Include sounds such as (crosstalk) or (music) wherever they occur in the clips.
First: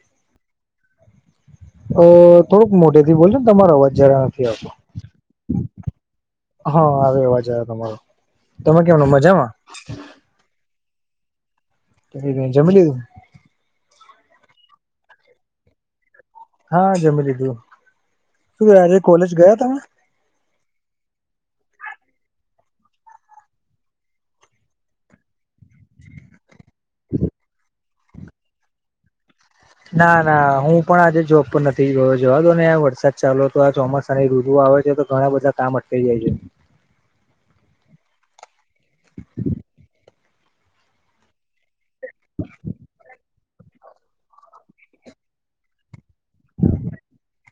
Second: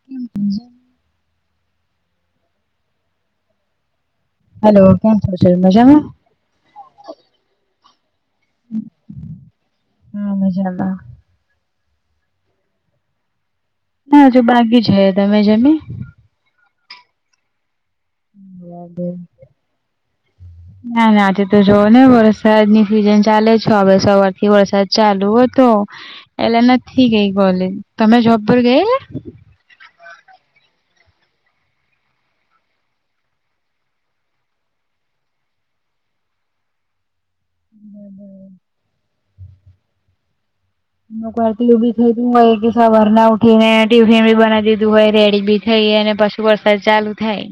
કેમ અ થોડુંક મોટે થી બોલજો ને તમારો અવાજ જરા નથી આવતો હલો ક હા આવે અવાજ આવ તમારો તમે કેમ મજામાં હમ બજનમાં કે જમી તું ના હજ બાકી છે તમે જમી હા જમી લીધું શુંે બરાબર. કોલેજ ગયા તમે ના નાજે તો જોવ ને વરસાદની સિઝન ચાલે છે હવે સવારથી વરસાદ ચાલુ હતો એલેના થી ગઈ બોલી તમે જોબપુર ગયા ના ના હું પણ આજે જોબ પર નથી ગયો જવાતો ને આ વરસાદ ચાલ્યો હતો આ ચોમાસાની રુતુ આવે છે તો ઘણા બધા કામ અટકાઈ જાય છે હમ હ (inaudible) નકું બી થઈું હોય એક વર ના ઉઠી ને ટિફિન બી બનાવી દીધું હોય રેડી બી થઈ અને પછુ વરસાદ ચાલુ થાય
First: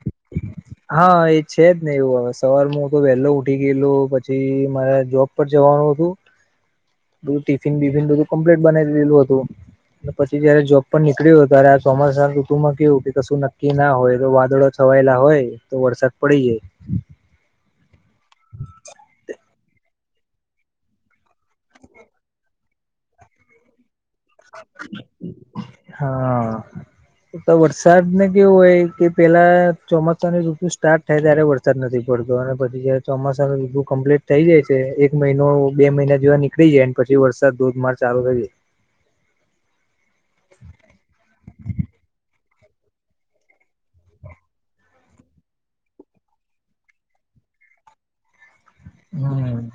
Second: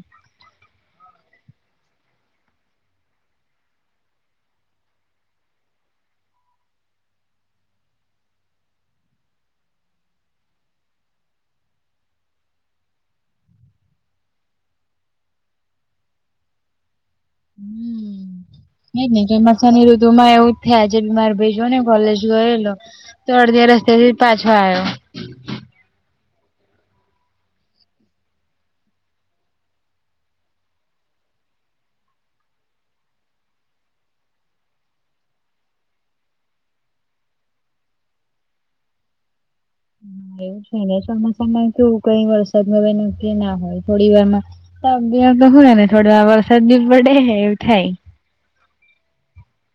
હા એ છે જ ને એવું હવે સવાર હું તો વહેલો ઉઠી ગયેલું પછી મારા જોબ ઉપ જવાનું હતું બધું ટિફિન બિફિન બધું કમ્પ્લેટ બનાવીેલું હતું પછી જયારે જોબ પર નીકળી હોય ત્યારે આ ચોમસ ના કુટુંબમાં કેવું કે કશું નક્કી ના હોય તો વાદળો છવાયેલા હોય તો વરસાદ પડી જાય હમ એ જ ને ચોમાસા ની ઋતુમાં એવું જ થયાજે બીમાર ને કોલેજ ગયેલો તો અડધી રસ્તેથી પાછો આવ્યો હા તો વરસાદને કેવું હોય કે પેલા ચોમાસાની ઋતુ સ્ટાર્ટ ત્યારે વરસાદ નથી પડતો અને પછી જયારે ચોમાસા નનુંીું કમ્પ્લીટ થઈ જાય છે એક મહિનો બે મહિના જોવા ની થઈ જાય પછી વરસાદ ધોધમાર ચાલુ થઈ જાય એવું છે ને ચોમાસામાં કેવું કઈ વરસાદમાં કે ના હોય થોડી વારમાં તો હય ને થોડ વા વરસાદ બી પડે એવું થાય. હમ.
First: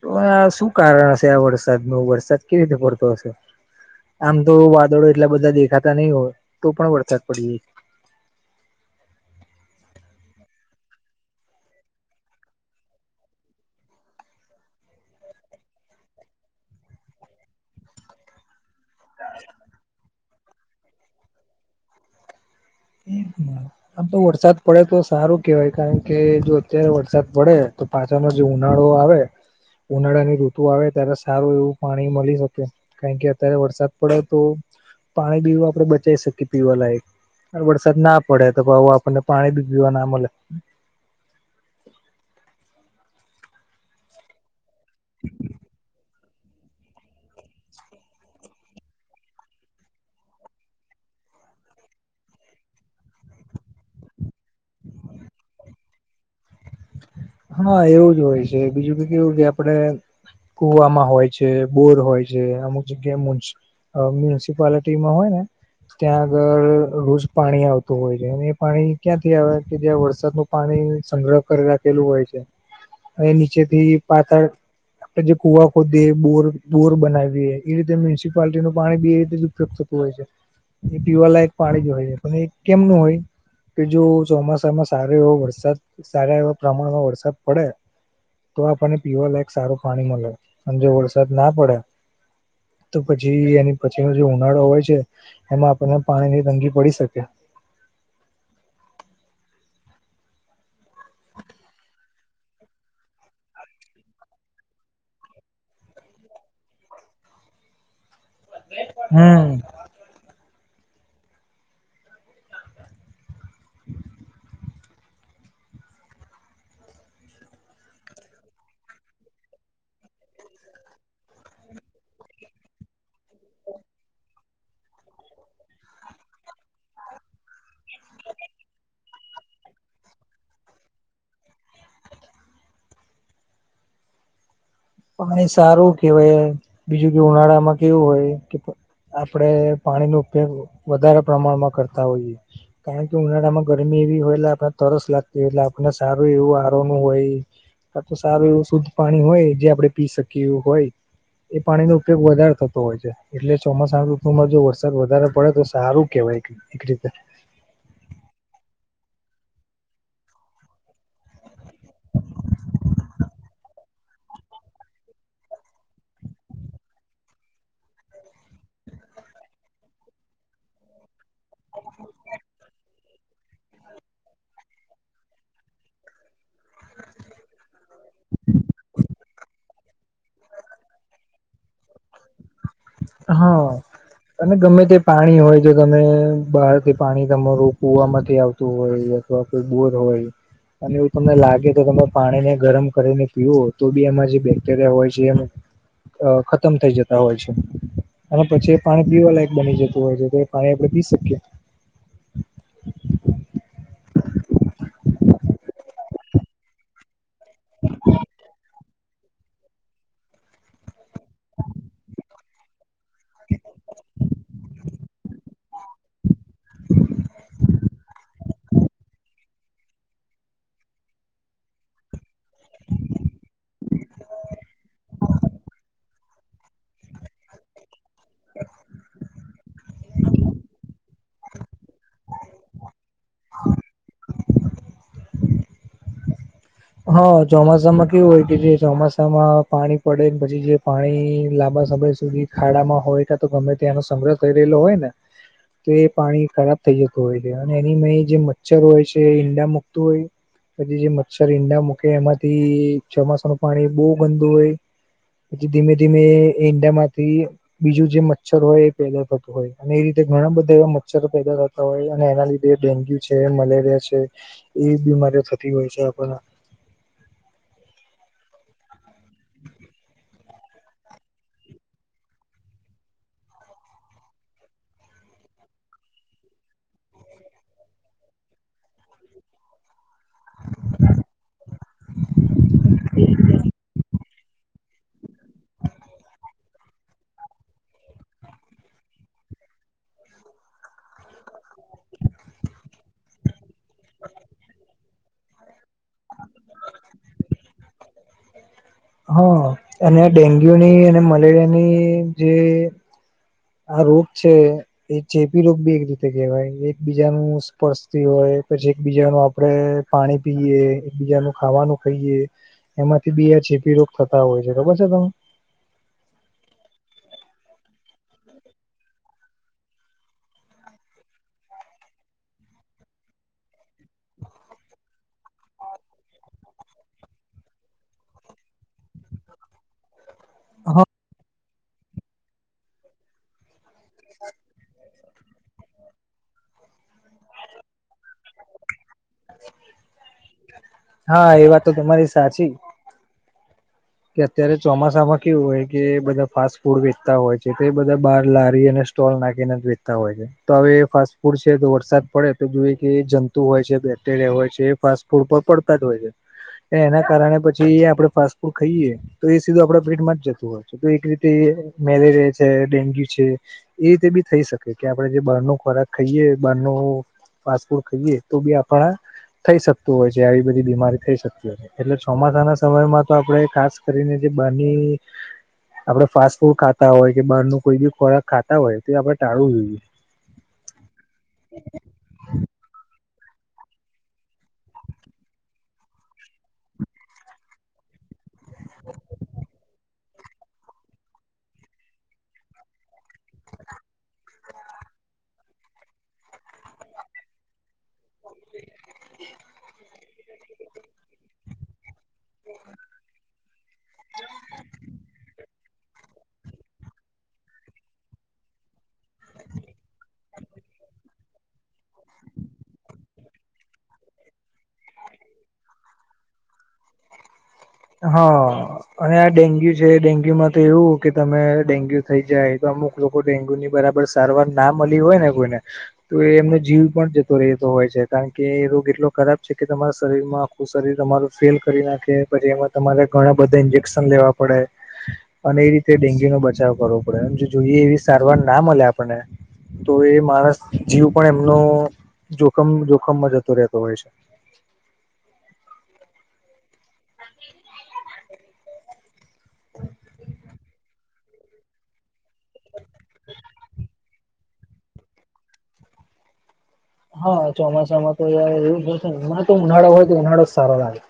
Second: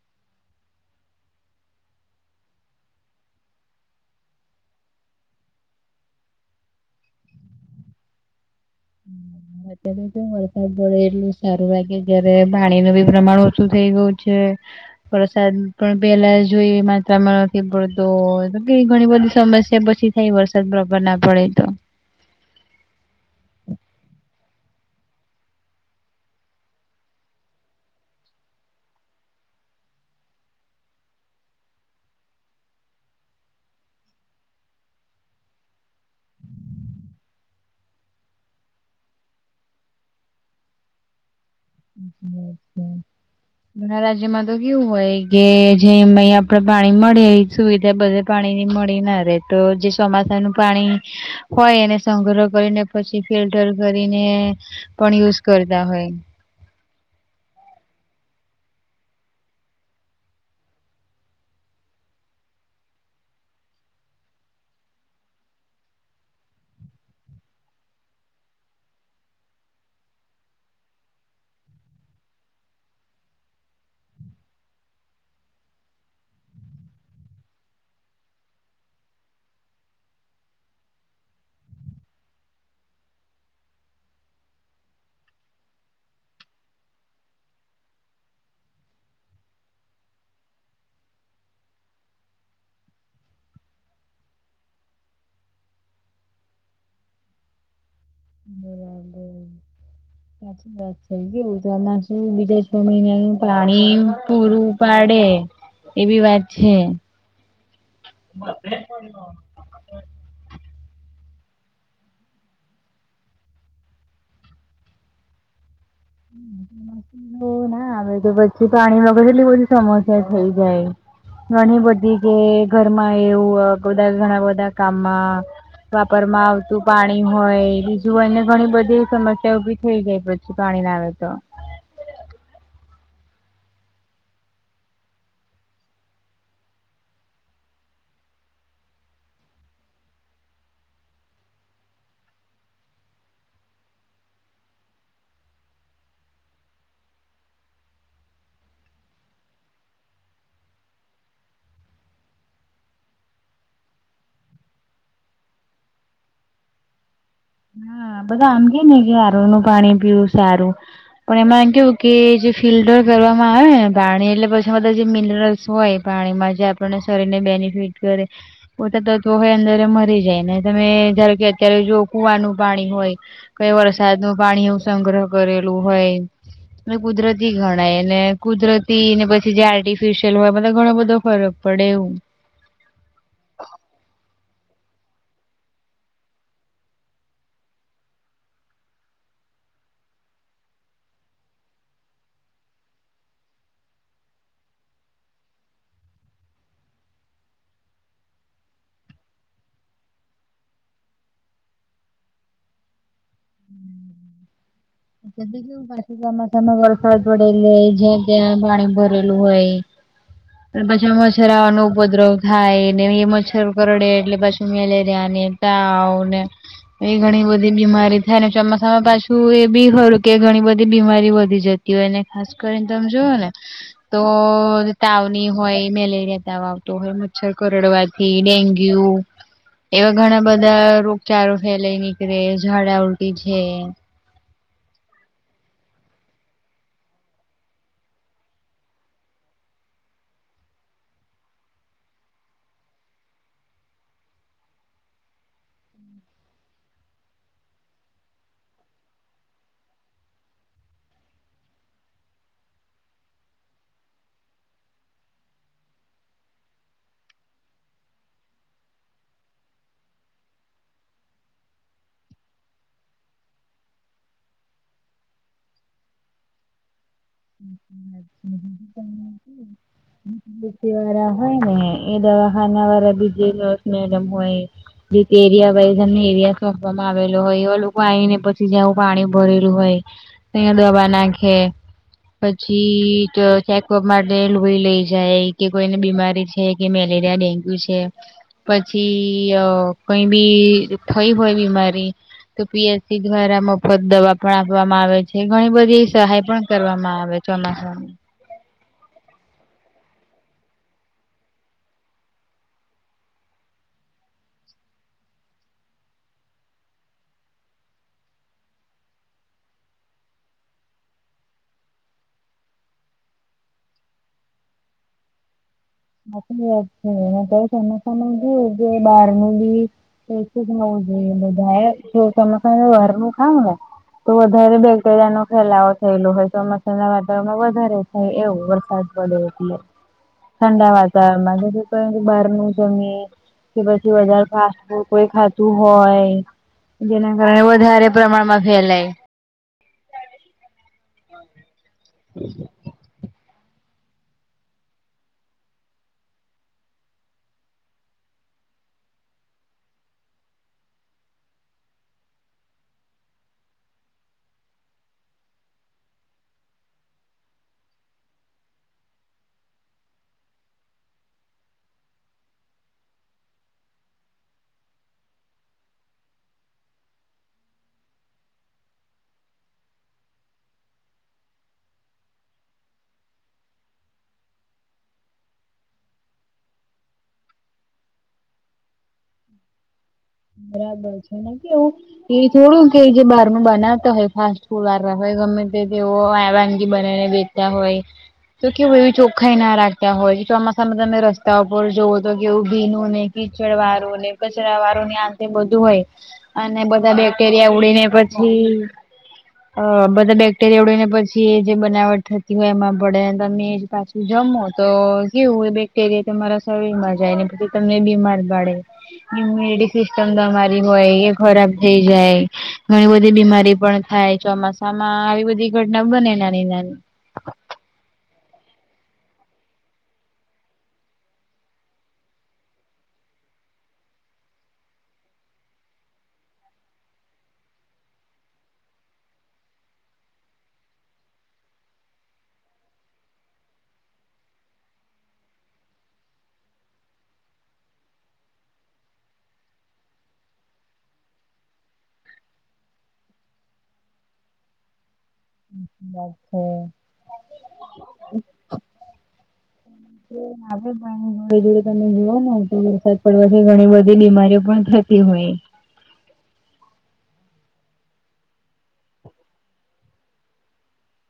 તો આ શું કારણ હશે આ વરસાદ નો વરસાદ કેવી રીતે પડતો હશે. આમ તો વાદળો એટલા બધા દેખાતા નહીિ હોય તો પણ વરસાદ પડી જાય. અત્યારે તો વરસાદ પડે એટલું સારું લાગે જયારે પાણી ન બી પ્રમાણ ઓછું થઈ ગયું છે. વરસાદ પણ પેલા જોઈએ માત્રામાં નથી પડતો. ઘણી બધી સમસ્યા પછી થાય વરસાદ બબર ના પડે તો. આમ તો વરસાદ પડે તો સારું કેવાય કારણ કે જો અત્યારે વરસાદ પડે તો પાછાનો જે ઉનાળો આવે ઉનાળાની ઋતુ આવે ત્યારે સારું એવું પાણી મળી શકે. કારણ કે અત્યારે વરસાદ પડે તો પાણી પીવું આપડે બચાવી શકીએ પીવાલાયક વરસાદ ના પડે તો આપણને પાણી બી પીવા ના મળે. છે (unintelligible) ઘણા રાજ્યમાં તો કેવું હોય કે જે અય આપડે પાણી મળે સુવિધા બધ પાણી ની મળી ના રે તો જે ચોમાસા નું પાણી હોય એને સંગ્રહ કરીને પછી ફિલ્ટર કરીને પણ યુઝ કરતા હોય. હા એવું જ હોય છે બીજું કે કે એવું કે આપડે. કુવામાં હોય છે બોર હોય છે અમુ જ ગેમ. મ્યુનિસિપાલિટીમાં હોય ને. ત્યાં આગળ રોજ પાણી આવતું હોય છે અને એ પાણી ક્યાંથી આવે કે જ્યાં વરસાદનું પાણી સંગ્રહ કરી રાખેલું હોય છે એ નીચેથી પાથળ આપડણે જે કુવા ખોદીએ બોર બોર બનાવીએ એ રીતે મ્યુનિસિપાલટી નું પાણી બી એ રીતે જ ઉપયોગ થ હોય છે એ પીવાલા એક પાણી જ હોય છે પણ એ કેમનું હોય. કે જો ચોમાસામાં સારો એવો વરસાદ સારા એવા પ્રમાણમાં વરસાદ પડે. તો આપણને પીવા લાયક સારું પાણી મળે જો વરસાદ ના પડે. તો પછી એની પછીનો જે ઉનાળો હોય છે એમાં આપણને પાણી ની તંગી પડી શકે. હમ. સાછી વા થઈ ગવું તો એમાં શું બીજા છ મહિનાનું પાણી પૂરું પાડે. એવી વાત છે. હમ. તો પછી પાણી વગર એટલી બધી સમસ્યા થઇ જાય. ઘણી બધી કે ઘરમાં એવું બધા ઘણા બધા કામમાં વાપર માં આવતું પાણી હોય. જોુઈને ઘણી બધી સમસ્યા ઉભી થઈ જાય પછી પાણી ના આવે તો પાણી સારું કેહેવાય બીજું કે ઉનાળામાં કેવું હોય કે આપડે પાણી ન ઉપયોગ વધારે પ્રમાણમાં કરતા હોઈએ- - કારણ કે ઉનાળા માં ગરમી એવી હોય એટલે આપણે તરસ લાગતી હોય એટલે આપણને સારું એવું આરોનું હોય- - આ તો સારું એવું શુદ્ધ પાણી હોય જે આપડણે પી શકીએ એવું હોય- - એ પાણીનોો ઉપયોગ વધારે થતો હોય છે એટલે ચોમાસા ઋતુમાં જો વરસાદ વધારે પડે તો સારું કેહેવાય કે- - (inaudible) હા બધા આમ કે નને કે હાર નનું પાણી પીવું સારું- - પણ એમાં એમ કેવું કે જે ફિલ્ટર કરવામાં આવે ને પાણી એટલે પછી બધા જે મિનરલ્સ હોય- - પાણીમાં જે આપણને શરીરને બેનિફિટ કરે- - પોતા તત્વો હો અંદર મરી જાય ને તમે ધારો કે અત્યારે જો કુવાનું- - પાણી હોય કઈ વરસાદ નું પાણી એવું સંગ્રહ કરેલું હોય- - એ કુદરતી ગણાય એને કુદરતીને પછી જે આર્ટિફિશિયલ હોય મ ઘણો બધો ફરબ- - પડે એવું. હા. અને ગમે તે પાણી હોય જો તમે બહારથી પાણી તમારું કુવામાંથી આવતું હોય. ટ્રાફિક બોર હોય. અને એવું તમને લાગે તો તમે પાણીને ગરમ કરીને પીઓ તો બી એમાં જે બેક્ટેરિયા હોય છે એ અ ખતમ થઇ જતા હોય છે. અને પછી એ પાણી પીવા લાયક બની જતું હોય છે તો એ પાણી આપડે પી શકીએ. (inaudible) ચોમાસામાં તમે વરસાદ પડેલી જ્યાં ત્યાં પાણી ભરેલું હોય. પછી મચ્છર આવાનો ઉપદ્રવ થાય ને એ મચ્છર કરડે એટલે પછી મેલેરિયા ને ને એ ઘણી બધી બીમારી થાયને ચોમાસામાં પાછું એ બી ખરું કે ઘણી બધી બીમારી વધી જતી હોય ને ખાસ કરીને તમે જુઓ ને તો તાવની હોય મેલેરિયા તાવ આવતો હોય મચ્છર કરડવા થ થી ડેન્ગ્યુ એવા ઘણા બધા રોગચળો ફેલાય નીકળે, ઝડા ઉલટી છે હા ચોમાસામાં કેવું હોય કે જે ચોમાસામાં પાણી પડે પછી જે પાણી લાંબા સમય સુધી ખાડામાં હોય તો ગમે ત્યાંનો સંગ્રહ થઈ રહેલો હોય ને તો એ પાણી ખરાબ થઈ જતું હોય છે અને એની મે જે મચ્છર હોય છે એ ઈંડા મુકતું હોય પછી જે મચ્છર ઈંડા મૂકે એમાંથી ચોમાસા નું પાણી બહુ ગંદુ હોય પછી ધીમે ધીમે ઇન્ડા માંથી બીજું જે મચ્છર હોય એ પેદા થતું હોય અને એ રીતે ઘણા બધા એવા મચ્છરો પેદા થ તા હોય અને એના લીધે ડેન્ગ્યુ છે, મલેરિયા છે એવી બીમારીઓ થતી હોય છે. (unintelligible) (inaudible) વાળા હોય ને એ દવાખાના વાળા બીજ એક મેડમ હોય જેતે એરિયા વાઈઝ એમને એરિયા સોંપવામાં આવેલો હોય એ લોકો આવીને પછી જવું પાણી ભરેલું હોય અયા દવા ના પછી ચેકઅપ માટે લોહી લઈ જાય કે કોઈને બીમારી છે. મેલેરિયા, ડેન્ગ્યુ છે પછી કઈ બી થઈ હોય બીમારી તો પી એસ સી દ્વારા મફત દવા પણ આપવામાં આવે છે ઘણી બધી સહાય પણ કરવામાં આવ વે ચોમાસામાં. હા અને આ ડેન્ગ્યુની અને મલેરિયાની જે આ રોગ છે એ ચેપી રોગ બી એક રીતે કહેવાય એક બીજાનું સ્પર્શતી હોય પછી એકબીજાનું આપડે પાણી પીએ એકબીજાનું ખાવાનું ખાઈએ એમાંથી બીઆ ચીપી રોગ થતા હોય છે ખબર છે તમને? હાચી વાત છે (inaudible) સમજી જે બહારનું બી પછી જ નવું જોઈએ બધાએ (inaudible) વાર નું ખાવ ને તો વધારે બે પેલાનો ફેલાવો થયેલો હોય ચોમસામાંના વાતાવરણમાં વધારે થાય એવું વરસાદ પડે એટલે. ઠંડા હા વાતાવરણમાં બારનુ જમીન કે પછી વધારે ફાસ્ટફૂડ કોઈ ખાતું હોય. જેના કારણે વધારે પ્રમાણમાં ફેલાય. હા એ વાતો તમારી સાચી. કે અત્યારે ચોમાસામાં કેવું હોય કે બધા ફાસ્ટ ફૂડ વેચતા હોય છે તો બધા બાર લારી અને સ્ટોલ નાખીને વેતા હોય છે તો હવે ફાસ્ટ ફૂડ છે તો વરસાદ પડે તો જોઈએ કે જંતુ હોય છે, બેક્ટેરિયા હોય છે એ ફાસ્ટ ફૂડ પડતા જ હોય છે. એના કારણે પછી આપડે ફાસ્ટ ફૂડ ખાઈએે. તો એ સીધું આપડા પેટમાં જ જતું હોય છે તો એક રીતે મેલેરિયા છે, ડેન્ગ્યુ છે. એ રીતે બી થઈ શકે કે આપડે જે બહાર નો ખોરાક ખાઈએ બહાર નો ફાસફુડ ખાઈએ તો બી આપણા થઈ શકતું હોય છે આવી બધી બીમારી થઈ શકતી હોય છે એટલે ચોમાસાના સમયમાં તો આપણેે ખાસ કરીને જે બારની આપડે ફાસ્ટ ફૂડ ખાતા હોય કે બહાર નુ કોઈ બી ખોરાક ખાતા હોય તો એ આપડણે ટાળવું જોઈએ. બરાબર છે ને કેવું એ થોડું કેય કે બાર નું બનાવતા હોય ફાસ્ટ ફૂડ વાળા હોય ગમે તે તેઓ આ વાનગી બનાઈ ને વે તા હોય. તો કેવું એવી ચોખ્ખાઈ ના રાખતા હોય કે ચોમાસામાં તમે રસ્તા ઉપર જોઓ તો કેવું ભીનું ને કીચડ વાળું ને કચરા વાળું ની આ બધું હોય અને બધા બેક્ટેરિયા ઉડે ને પ છી બધા બેક્ટેરિયા ઉડેને પછી જે બનાવટ થ એમાં પડે તમે એ પાછું જમો તો કેવું હોય બે ક્ટેરિયા તમારા શરીરમાં જાયને પછી તમને બીમાર પડે એવું એ ખરાબ થઈ જાય. ઘણી બધી બીમારી પણ થાય ચોમાસામાં આવી બધી ઘટના બને એ નાની-નાની હા. અને આ ડેન્ગ્યુ છે ડેન્ગ્યુ માં તો એવું કે તમે ડેન્ગ્યુ થઇ જાય તો અમુક લોકો ડેન્ગ્યુ ની બરાબર સારવાર ના મળી હોય ને કોઈને તો એમનો જીવ પણ જતો રહેતો હોય છે કારણ કે રોગ એટલો ખરાબ છે કે તમારા શરીરમાં શરીર તમારું ફેલ કરી નાખે પછી એમાં તમારે ઘણા બધા ઇન્જેક્શન લેવા પડે. અને એ રીતે ડેન્ગ્યુ નો બચાવ કરવો પડે એમ જોઈએ એવી સારવાર ના મળે આપને તો એ માણસ જીવ પણ એમનો જોખમ જોખમમાં જતો રહેતો હોય છે. (inaudible) (inaudible) (unintelligible) ઘર જોડે તમે જુઓ ને તો વરસાદ પડવાથી ઘણી બધી બીમારીઓ પણ થતી હોય. હા ચોમાસામાં તો યાર એવું એમાં તો ઉનાળો હોય તો ઉનાળો જ સારો લાગે.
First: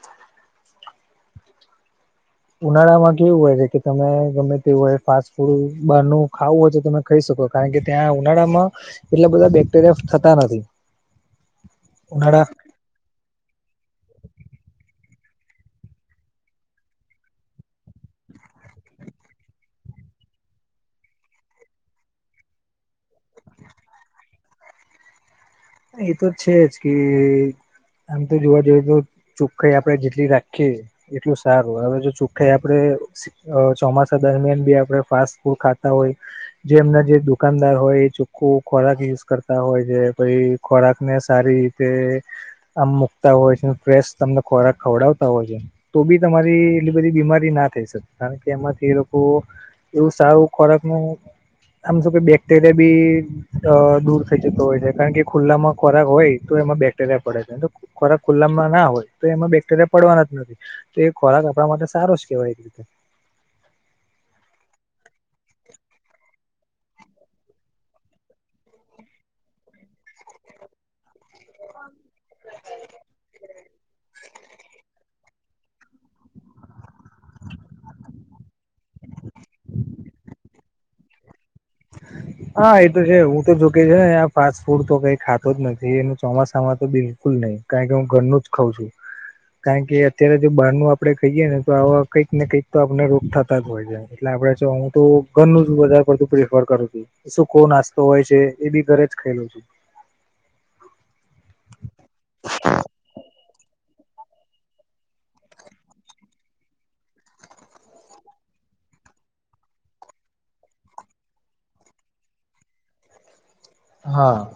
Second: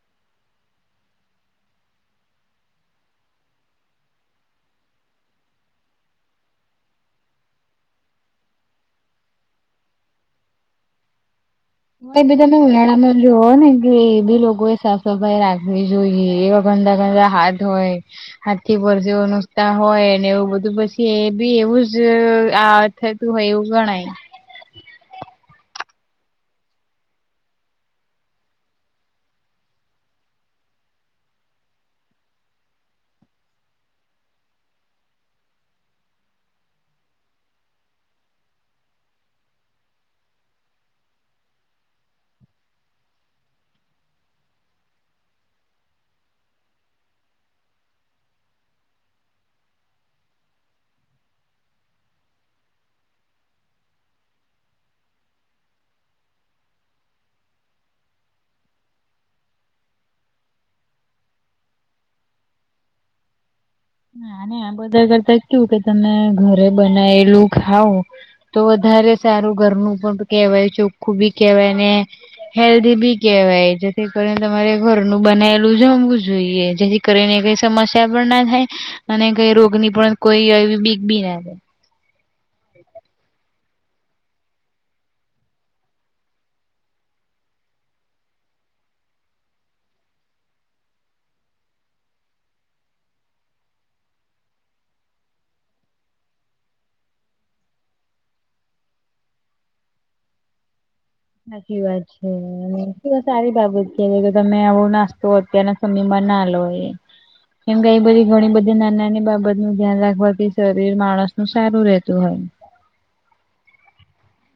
ઉનાળામાં કેવું હોય છે કે તમે ગમે તેવુંય ફાસ્ટ ફૂડ બહાર નુ ખાવું હોય તો તમે ખહી શકો કારણ કે ત્યાં ઉનાળામાં એટલા બધા બેક્ટેરિયા થતા નથી. હોય ઉનાળા બધામા ઉનાડામાં જોઓ ને કે એ બી લોકો એ સાફ સફાઈ રાખવી જોઈએ એવા ગંદા ગંદા હાથ હોય હાથ થી પરસેવો લુસ્તા હોય ને એવું બધું પછી એ બી એવું જ આ થતું હોય એવું ગણાય. એતો છે જ કે આમ તો જોવા જઈએ તો ચોખ્ખાઈ આપડે જેટલી રાખીએ એટલું સારું હવે જો ચોખ્ખાઈ આપડે અ ચોમાસા દરમિયાન બી આપડે ફાસ્ટ ફૂડ ખાતા હોય જે એમના જે દુકાનદાર હોય એ ચોખ્ખું ખોરાક યુઝ કરતા હોય જે પહી ખોરાક ને સારી રીતે આમ મુકતા હોય છે ફ્રેશ તમને ખોરાક ખવડાવતા હોય છે. તો બી તમારી એટલી બધી બીમારી ના થઈ શકે કારણ કે એમાંથી એ લોકો એવું સારું ખોરાક નું આમ શું કે બેક્ટેરિયા બી દૂર થઈ જતો હોય છે કારણ કે ખુલ્લામાં ખોરાક હોય તો એમાં બેક્ટેરિયા પડે છે તો ખોરાક ખુલ્લામાં ના હોય તો એમાં બેક્ટેરિયા પડવાના જ નથી તો એ ખોરાક આપડા માટે સારો જ કેવાય નાને આ બધા કરતા કેવું કે તમે ઘરે બનાયેલું ખાવ તો વધારે સારું ઘરનું પણ કેવાય ચો બી કેવાય હેલ્ધ બી કેવાય જેથી કરી તમા ઘરનું બનાયલું જમવું જોઈએ જેથી કરીને કઈ સમસ્યા પણ ના થાય અને કઈ રોગની પણ કોઈ એવી બીગ બી ના થાય હા એતો છે હું તો જોકે છે ને આ ફાસ્ટ ફૂડ તો કઈ ખાતો જ નથી એનું ચોમાસામાં તો બિલકુલ નહી કારણ કે હું ઘરનું જ ખાઉં છું કારણ કે અત્યારે જો બહાર ન આપડે ખાઈએ ને તો આવા કંઈક ને કંઈક તો આપને રોગ થતા જ હોય છે એટલે આપડે ચ હું તો ઘરનું જ વધારે પડતું (inaudible) ઘર કરું છું. સૂકો નાસ્તો હોય છે એ બી ઘરે જ ખાય લઉ છું. સાચી વાત છેએએ તો સારી બાબત છે જે તો તમે આવું નાસ્તો અત્યારના સમયમાં ના લો એ કેમ કે એ બધી ઘણી બધી નાની નાની બાબતનું ધ્યાન રાખવાથી શરીર માણસનું સારું રહેતું હોય હા.